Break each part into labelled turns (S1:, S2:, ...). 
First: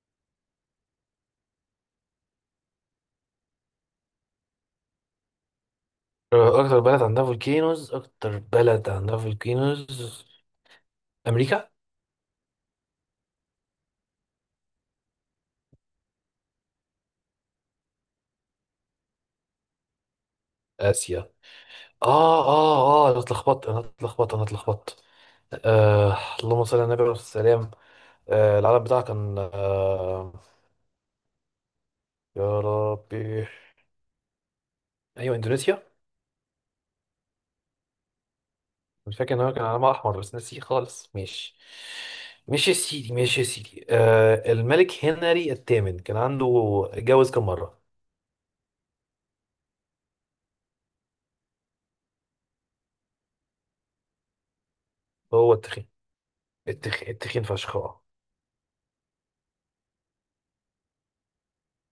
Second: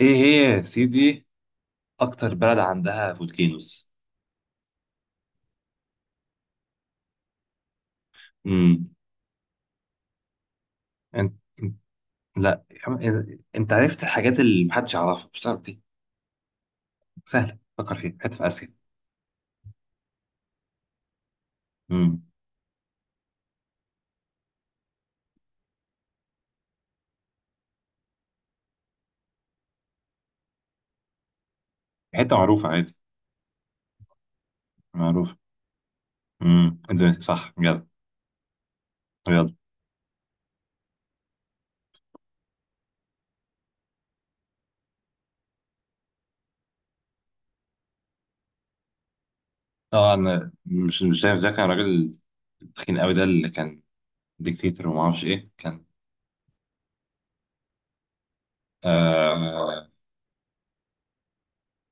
S1: ايه هي؟ يا سيدي، اكتر بلد عندها فولكينوز؟
S2: اكتر بلد عندها فولكينوز اكتر
S1: امم
S2: بلد عندها فولكينوز
S1: انت.
S2: امريكا.
S1: إنت- لا يا عم، انت عرفت الحاجات اللي محدش يعرفها، مش تعرف دي؟ سهله، فكر فيها، حته في اسيا.
S2: اسيا.
S1: امم
S2: اه انا اتلخبطت. آه اللهم صل على النبي عليه الصلاه والسلام. العلم بتاعها كان
S1: حته
S2: يا
S1: معروفه عادي،
S2: ربي. ايوه،
S1: معروفه.
S2: اندونيسيا.
S1: اندونيسيا، صح، يلا.
S2: مش فاكر ان هو
S1: يلا.
S2: كان علمها احمر بس نسيه خالص، ماشي. ماشي يا سيدي، ماشي يا سيدي. الملك هنري الثامن كان عنده، اتجوز كم مره؟
S1: اه، انا مش ده كان راجل تخين قوي، ده اللي كان ديكتاتور وما اعرفش ايه
S2: هو
S1: كان.
S2: التخين، التخين فشخ اه.
S1: آه،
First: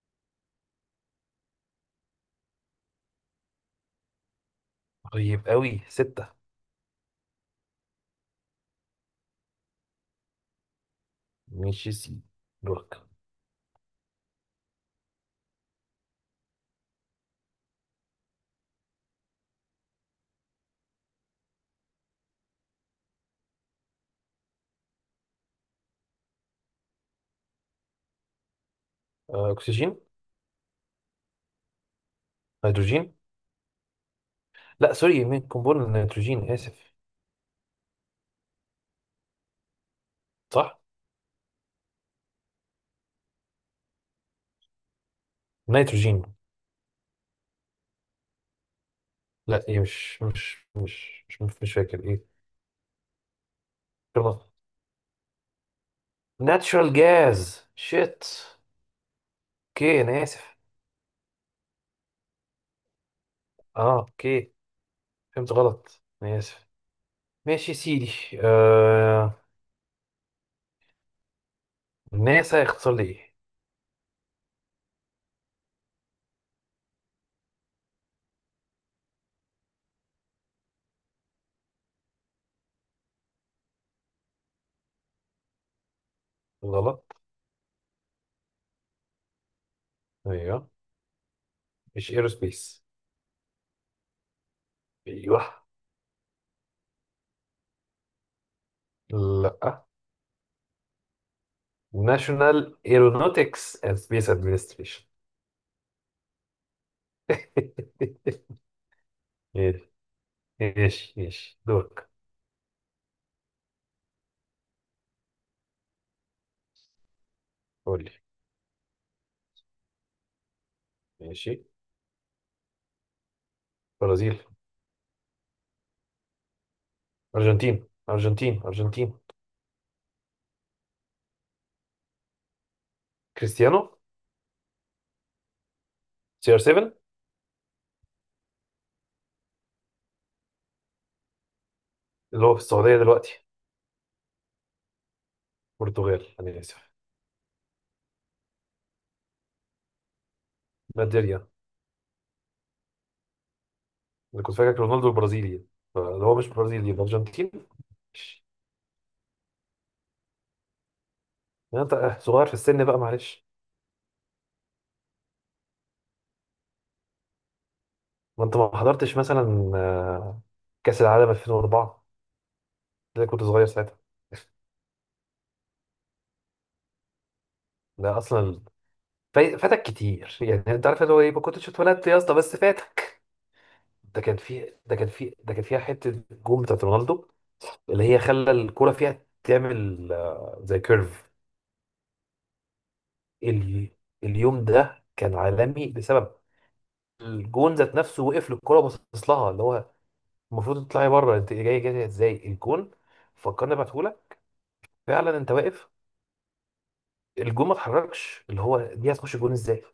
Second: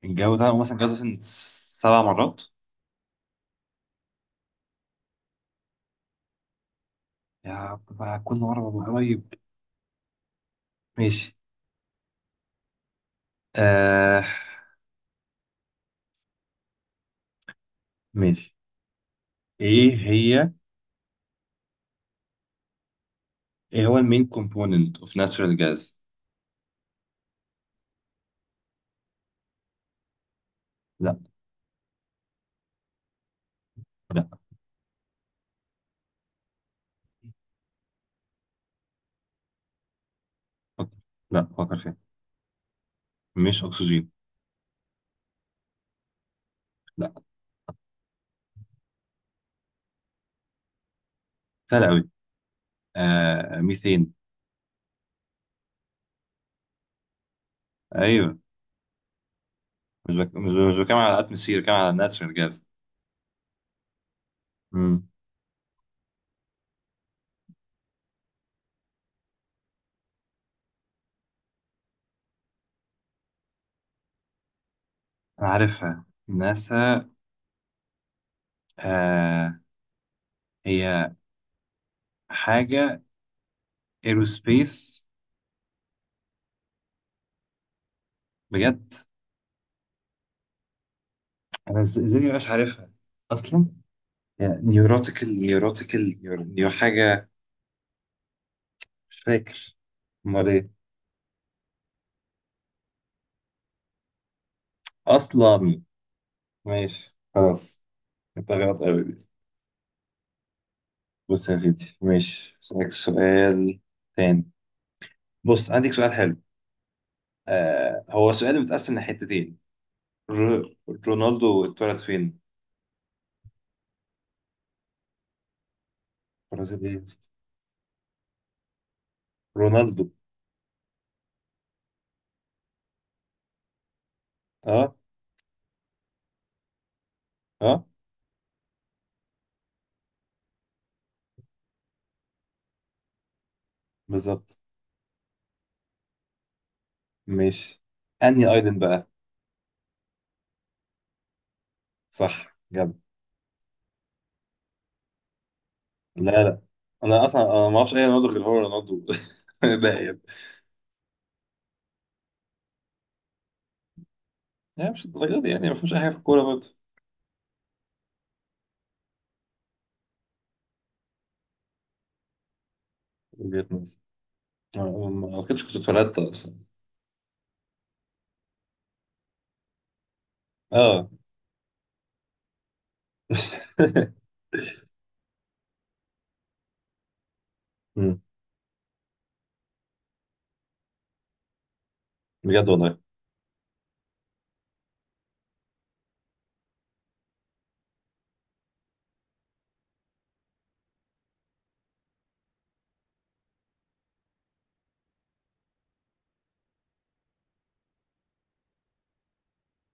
S1: الجو ده مثلا جوز مثلا سبع مرات.
S2: طيب، قوي ستة.
S1: يا بقى كل مره ببقى قريب. ماشي.
S2: ماشي سي. دورك.
S1: آه. ماشي. ايه هي؟ ايه هو المين كومبوننت اوف ناتشورال جاز؟
S2: أكسجين.
S1: لا.
S2: هيدروجين.
S1: لا،
S2: لا سوري، مين قنبلة نيتروجين آسف. صح.
S1: فكر. لا، فكر فيها، مش اكسجين.
S2: نيتروجين.
S1: لا.
S2: لا إيه، مش
S1: سهل
S2: فاكر
S1: قوي.
S2: إيه.
S1: آه، ميثين.
S2: ناتشورال جاز شيت.
S1: ايوه.
S2: أوكي أنا
S1: مش
S2: آسف.
S1: مش بتكلم على الاتموسفير، بتكلم على ناتشورال جاز.
S2: أه أوكي.
S1: امم
S2: فهمت غلط، أنا آسف. ماشي يا سيدي. آه... ناسا يختصر لي إيه؟
S1: انا عارفها ناسا. آه، هي حاجه ايروسبيس.
S2: غلط.
S1: بجد؟
S2: أيوه.
S1: انا
S2: مش
S1: ازاي دي مش
S2: إيروسبيس.
S1: عارفها اصلا؟ نيوروتيكال
S2: أيوه.
S1: نيوروتيكال نيو حاجه، مش فاكر.
S2: لا.
S1: امال ايه؟
S2: ناشونال ايرونوتكس اند سبيس ادمنستريشن.
S1: اصلا. ماشي خلاص، انت غلط قوي دي.
S2: ايش
S1: بص يا
S2: ايش
S1: سيدي،
S2: دورك؟
S1: ماشي، اسالك سؤال تاني. بص، عندك سؤال حلو، آه،
S2: قول لي.
S1: هو سؤال متقسم لحتتين. ر-
S2: ماشي.
S1: رونالدو اتولد فين؟
S2: برازيل.
S1: برازيل؟ ايه يا اسطى؟
S2: ارجنتين. ارجنتين.
S1: رونالدو.
S2: كريستيانو.
S1: اه.
S2: سي ار 7،
S1: اه.
S2: اللي هو في السعوديه دلوقتي.
S1: بالظبط.
S2: برتغال انا اسف.
S1: ماشي. انهي ايلاند بقى؟
S2: نيجيريا.
S1: صح جد.
S2: انا كنت فاكر رونالدو البرازيلي، فاللي
S1: لا
S2: هو مش
S1: لا،
S2: برازيلي
S1: انا اصلا
S2: الارجنتين.
S1: انا ما اعرفش اي رونالدو غير
S2: ماشي.
S1: هو رونالدو. ده يعني،
S2: يعني انت صغير في السن بقى معلش.
S1: يعني مش الدرجه دي، يعني ما فيهمش اي حاجه في الكوره برضه.
S2: ما انت ما حضرتش مثلا كاس العالم 2004، ده كنت صغير
S1: وجهة نظر.
S2: ساعتها.
S1: ما اعتقدش كنت اتولدت اصلا.
S2: ده اصلا، فاتك كتير يعني، انت عارف
S1: اه.
S2: اللي هو ايه، ما كنتش اتولدت يا اسطى، بس فاتك. ده كان فيها حته جون بتاعت رونالدو اللي هي
S1: مم.
S2: خلى الكوره فيها تعمل زي كيرف.
S1: بجد والله.
S2: ال- اليوم ده كان عالمي بسبب الجون ذات نفسه، وقف للكوره وبصص لها اللي هو المفروض تطلعي بره، انت جاي جاي ازاي الجون؟ فكرني ابعتهولك. فعلا انت واقف، الجون ما اتحركش، اللي هو دي هتخش جون ازاي.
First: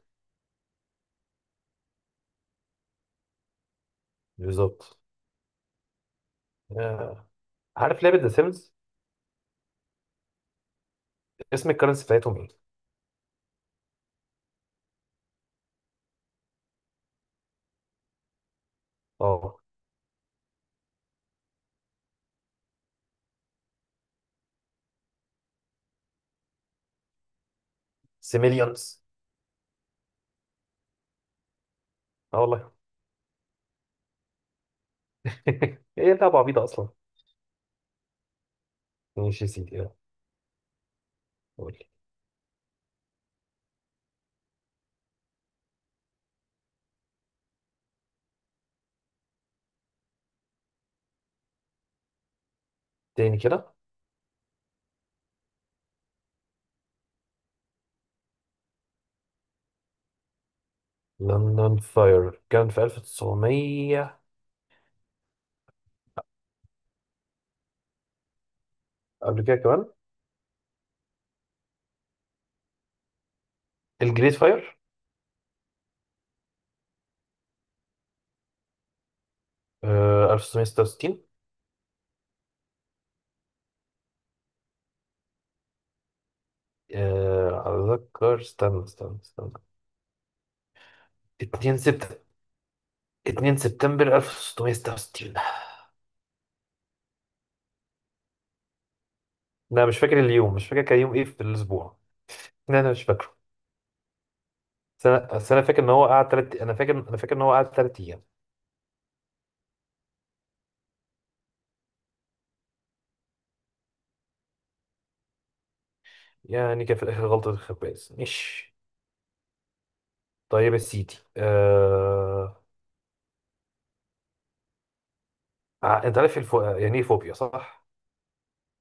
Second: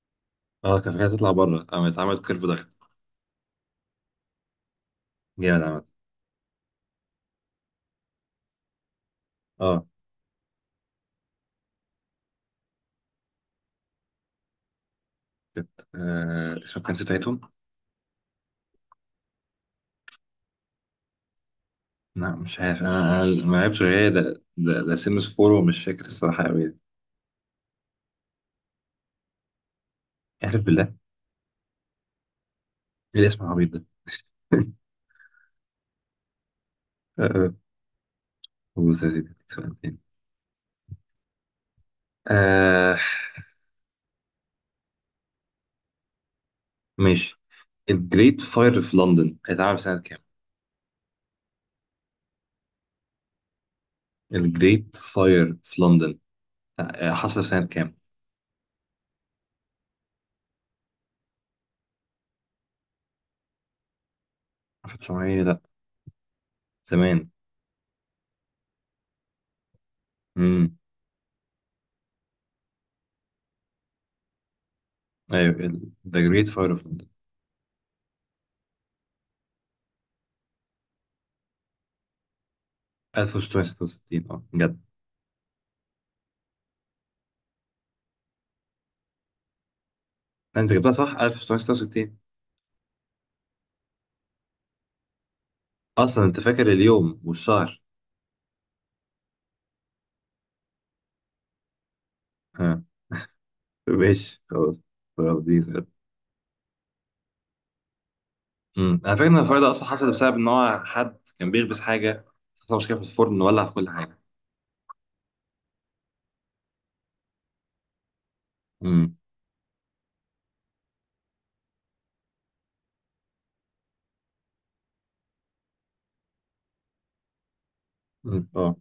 S1: اه، كان فكرة تطلع بره، اه، اتعمل كيرف ضغط.
S2: بالظبط.
S1: جامد عامة.
S2: آه، عارف لعبه ذا سيمز؟
S1: اه،
S2: اسم الكرنسي بتاعتهم ايه؟
S1: كانت آه اسم الكنز بتاعتهم.
S2: اه،
S1: لا مش عارف، انا انا ما لعبتش غير ده ده سيمس فور ومش فاكر الصراحة قوي.
S2: سيميليونز.
S1: اعرف بالله؟
S2: اه والله.
S1: ايه الاسم العبيط ده!
S2: ايه لعبه عبيطه اصلا.
S1: آه، بص يا سيدي،
S2: ماشي يا
S1: أديك سؤال
S2: سيدي.
S1: تاني.
S2: قول.
S1: آه، ماشي. الجريت فاير في لندن اتعمل في سنة كام؟
S2: تاني كده؟
S1: الجريت فاير في لندن، آه، آه، حصل في سنة كام؟
S2: لندن فاير كان في 1900.
S1: 1900؟ لا، زمان.
S2: قبل كده كمان.
S1: امم
S2: الجريت فاير.
S1: ايوه، ذا جريت فاير في لندن.
S2: 1966.
S1: 1666، اه جدع.
S2: أتذكر، استنى استنى استنى.
S1: انت جبتها صح،
S2: 2
S1: 1966.
S2: سبتمبر. 2 سبتمبر 1666.
S1: اصلا انت فاكر اليوم والشهر!
S2: أنا مش فاكر اليوم، مش فاكر كان يوم إيه في الأسبوع. لا
S1: ها؟
S2: أنا مش فاكره.
S1: ماشي خلاص. خلاص،
S2: بس
S1: دي
S2: أنا فاكر
S1: سهلة.
S2: إن هو قعد تلات، أنا فاكر إن هو قعد تلات أيام.
S1: أمم. انا فاكر ان الفرق ده اصلا حصل بسبب ان هو حد كان بيخبز حاجه، حصل مشكله في الفرن، ولع في كل حاجه.
S2: يعني كان في الآخر غلطة الخباز مش.
S1: امم
S2: طيب يا سيدي، أنت عارف يعني إيه فوبيا صح؟
S1: أمم. اه،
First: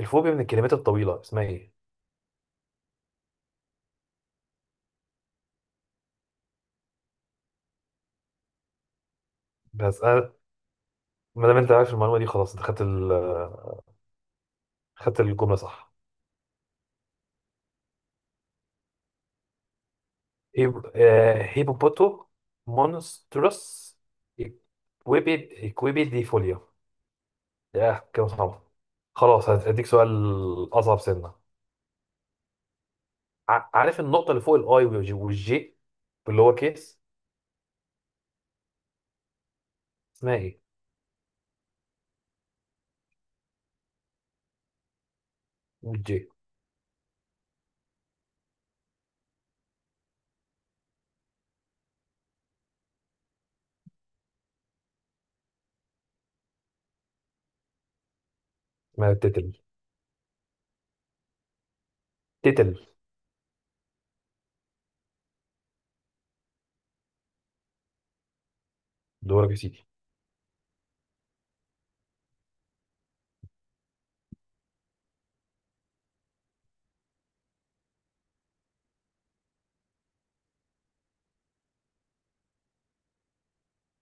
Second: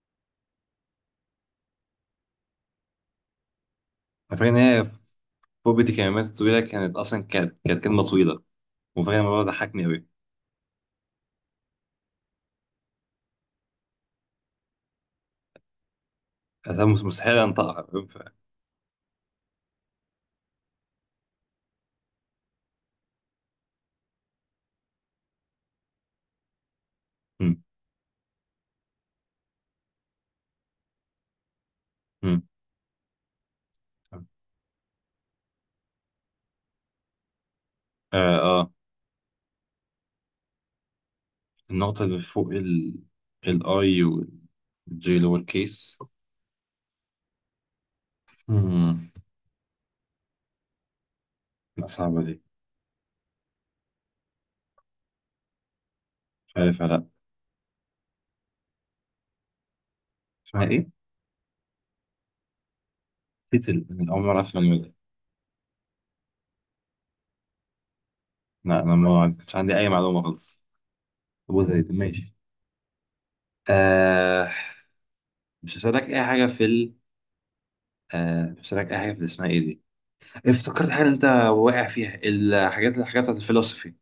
S2: الفوبيا من الكلمات الطويلة اسمها ايه؟
S1: انا فاكر ان هي فوبيا الكلمات الطويله كانت اصلا، كانت كلمه طويله، وفاكر الموضوع ده ضحكني
S2: بس
S1: قوي.
S2: أنا، ما دام انت عارف المعلومة دي خلاص، انت خدت ال خدت الجملة صح.
S1: انا مستحيل انطقها، فاهم؟ ف
S2: هيبوبوتو مونستروس اكويبي اكويبي دي فوليا.
S1: أمم.
S2: يا كده صعب. خلاص هديك سؤال. أصعب سنة.
S1: أمم.
S2: عارف النقطة اللي فوق الآي والجي، اللي هو كيس،
S1: اه. اه.
S2: اسمها ايه؟
S1: النقطه اللي فوق ال الاي والجي لور كيس.
S2: والجي.
S1: أمم. لا، صعبه دي، مش عارف، لا.
S2: اسمها تتل.
S1: اسمها ايه؟
S2: تتل.
S1: تيتل؟ انا اول مره اسمع النوع ده. لا، انا ما
S2: دورك
S1: كانش
S2: يا
S1: عندي
S2: سيدي.
S1: اي معلومه خالص. ابو زيد، ماشي. آه، مش هسألك اي حاجه في ال آه، مش هسألك اي حاجه في اللي اسمها ايه دي. افتكرت حاجه انت واقع فيها، الحاجات بتاعت الفلسفي.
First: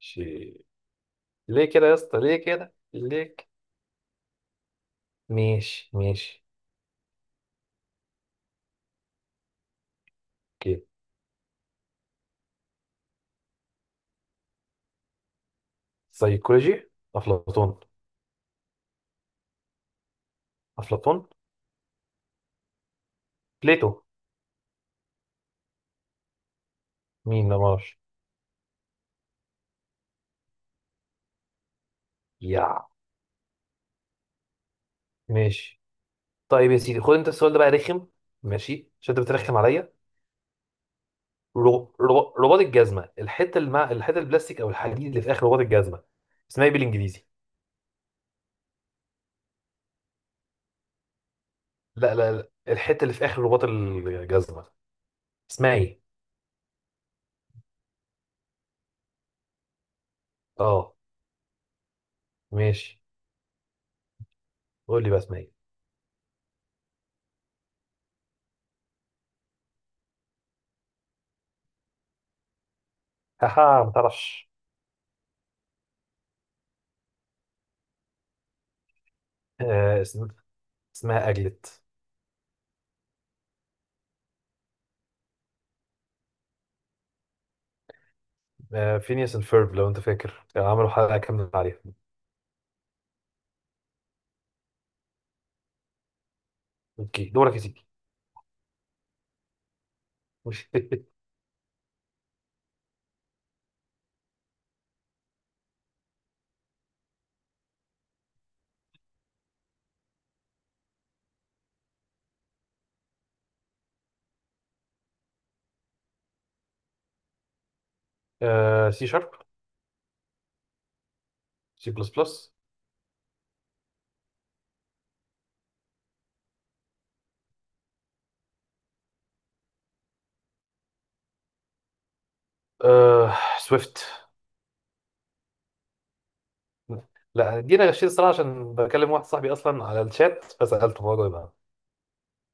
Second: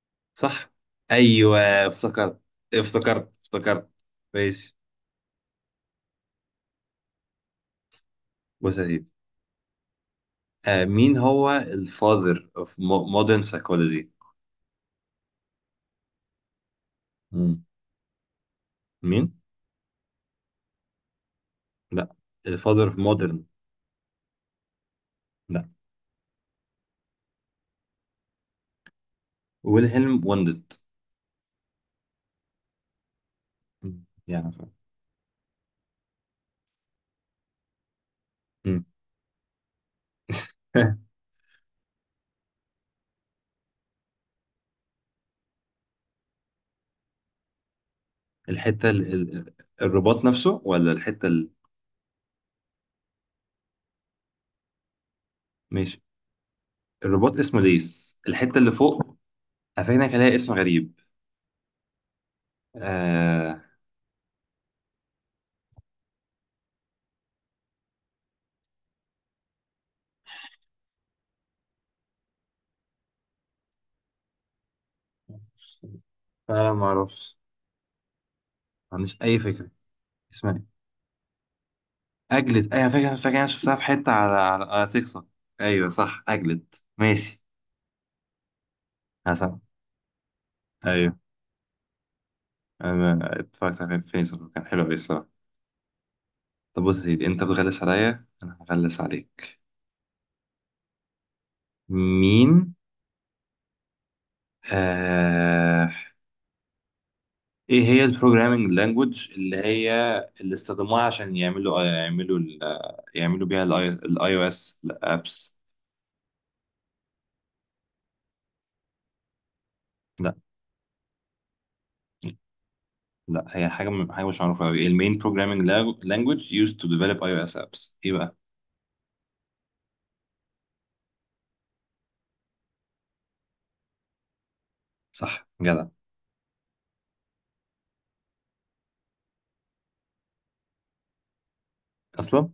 S2: شي.
S1: صح؟ ايوه.
S2: ليه كده يا اسطى؟ ليه
S1: افتكرت
S2: كده؟ ليه؟
S1: افتكرت افتكرت ماشي.
S2: ماشي ماشي.
S1: بص يا سيدي، آه، مين هو الفاذر اوف مودرن سايكولوجي؟
S2: سيكولوجي افلاطون.
S1: مين؟
S2: افلاطون.
S1: لا، الفاذر اوف مودرن.
S2: بليتو.
S1: لا.
S2: مين ما اعرفش.
S1: ويلهلم وندت.
S2: يا.
S1: مم. يعني فاهم.
S2: ماشي. طيب يا سيدي، خد انت السؤال ده بقى رخم،
S1: مم.
S2: ماشي عشان انت بترخم عليا. رباط الجزمه، الحته اللي مع الحته البلاستيك او الحديد اللي في اخر رباط الجزمه، اسمها ايه بالانجليزي؟
S1: الحتة ال... ال- الرباط نفسه ولا الحتة ال...؟
S2: لا لا لا، الحته اللي في اخر رباط الجزمه، اسمها
S1: ماشي.
S2: ايه؟
S1: الرباط اسمه ليس، الحتة اللي فوق. هفهمك، هلاقي اسم غريب.
S2: اه، ماشي.
S1: آه...
S2: قول لي بقى اسمها ايه. هاها ما تعرفش.
S1: فعلا ما اعرفش، ما عنديش اي فكرة.
S2: آه اسم...
S1: اسمها ايه؟
S2: اسمها اجلت.
S1: اجلت؟ ايوه فاكر، فاكر، انا شفتها في حتة على على تيك توك. ايوه صح، اجلت. ماشي.
S2: آه، فينيس اند
S1: حسن،
S2: فيرب لو انت فاكر كانوا عملوا
S1: ايوه،
S2: حلقه كامله عليها.
S1: انا اتفرجت على فيلم كان حلو قوي الصراحة. طب بص يا
S2: اوكي
S1: سيدي، انت
S2: دورك يا
S1: بتغلس
S2: سيدي.
S1: عليا، انا هغلس عليك. مين؟ آه... ايه هي البروجرامينج لانجوج اللي هي اللي استخدموها عشان يعملوا آه، يعملوا آه، يعملوا بيها الاي او اس الابس؟
S2: سي شارب.
S1: لا.
S2: سي بلس بلس.
S1: لا، هي حاجه حاجه مش معروفه قوي. المين بروجرامينج لانجوج used to develop اي او اس ابس، ايه بقى؟
S2: سويفت.
S1: صح جدع.
S2: لا دي انا غشيت الصراحه، عشان بكلم واحد صاحبي اصلا على الشات فسالته، هو جاي بقى.
S1: اصلا.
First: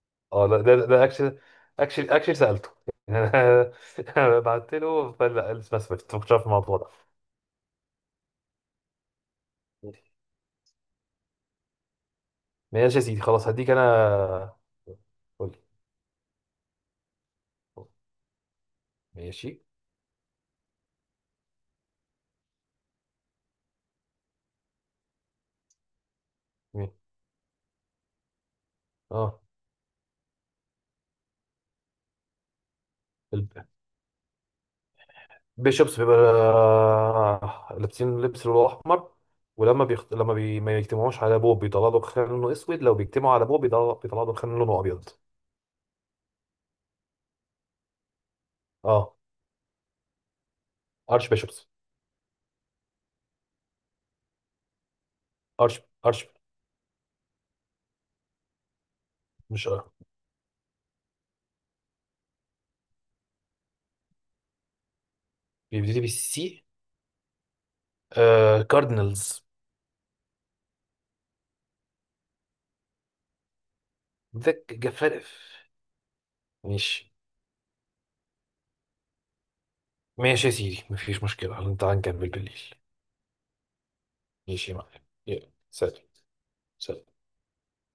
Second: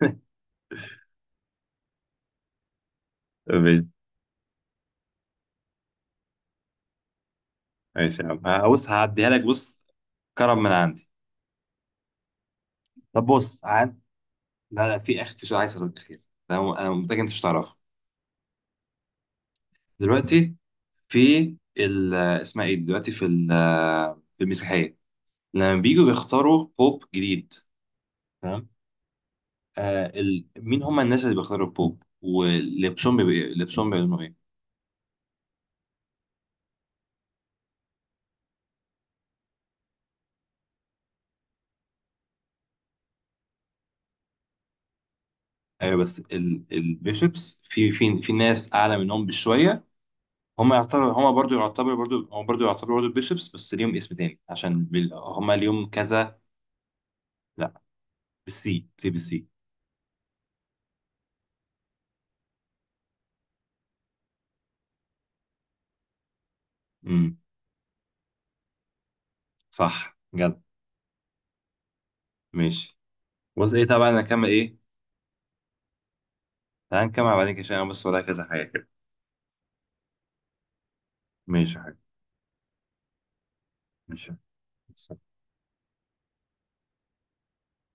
S2: اه لا، ده اكشلي، اكشلي سالته يعني.
S1: طيب،
S2: انا بعت له فقال لا اسمها سويفت، ما كنتش عارف الموضوع ده.
S1: ماشي يا عم، بص، هعديها لك. بص، كرم من عندي.
S2: ماشي يا سيدي
S1: طب
S2: خلاص
S1: بص
S2: هديك
S1: عاد،
S2: انا.
S1: لا لا في اخ، في
S2: قول
S1: سؤال عايز اسالك اخير. انا أنا متاكد انت مش تعرفه.
S2: لي. ماشي.
S1: دلوقتي، في ال آه، اسمها ايه دلوقتي في آه، في المسيحيه، لما بييجوا بيختاروا بوب جديد، تمام؟
S2: اه،
S1: آه، ال... مين هم الناس اللي بيختاروا البوب ولبسهم بيبقى إيه؟ لبسهم بيعلنوا ايه؟
S2: بيشوبس بيبقى لابسين لبس لونه احمر. ولما بيخت... لما بي... ما يجتمعوش على ابوه بيطلع له خان لونه اسود، لو بيجتمعوا على ابوه بيطلع له خان لونه ابيض.
S1: ايوه بس ال... البيشوبس، في في ناس اعلى
S2: اه،
S1: منهم بشويه. هم يعتبروا،
S2: ارش
S1: هم برضو
S2: بيشوبس.
S1: يعتبروا برضو، هم برضو يعتبروا برضو البيشوبس، بس ليهم اسم تاني عشان بال... هم
S2: ارش.
S1: ليهم
S2: ارش.
S1: كذا. لا، بالسي، سي، بالسي.
S2: مش اه، بيبتدي بالسي.
S1: امم
S2: كاردينالز.
S1: صح جد. ماشي. بص ايه، طبعا انا اكمل
S2: ذك
S1: ايه؟
S2: جفارف.
S1: تعال
S2: ماشي.
S1: نكمل بعدين كده، عشان أنا بس ورايا كذا حاجه كده.
S2: ماشي يا سيدي مفيش مشكلة،
S1: ماشي يا حاج.
S2: تعال نكمل بالليل.
S1: ماشي، سلام.
S2: ماشي يا معلم. يلا سلام. سلام.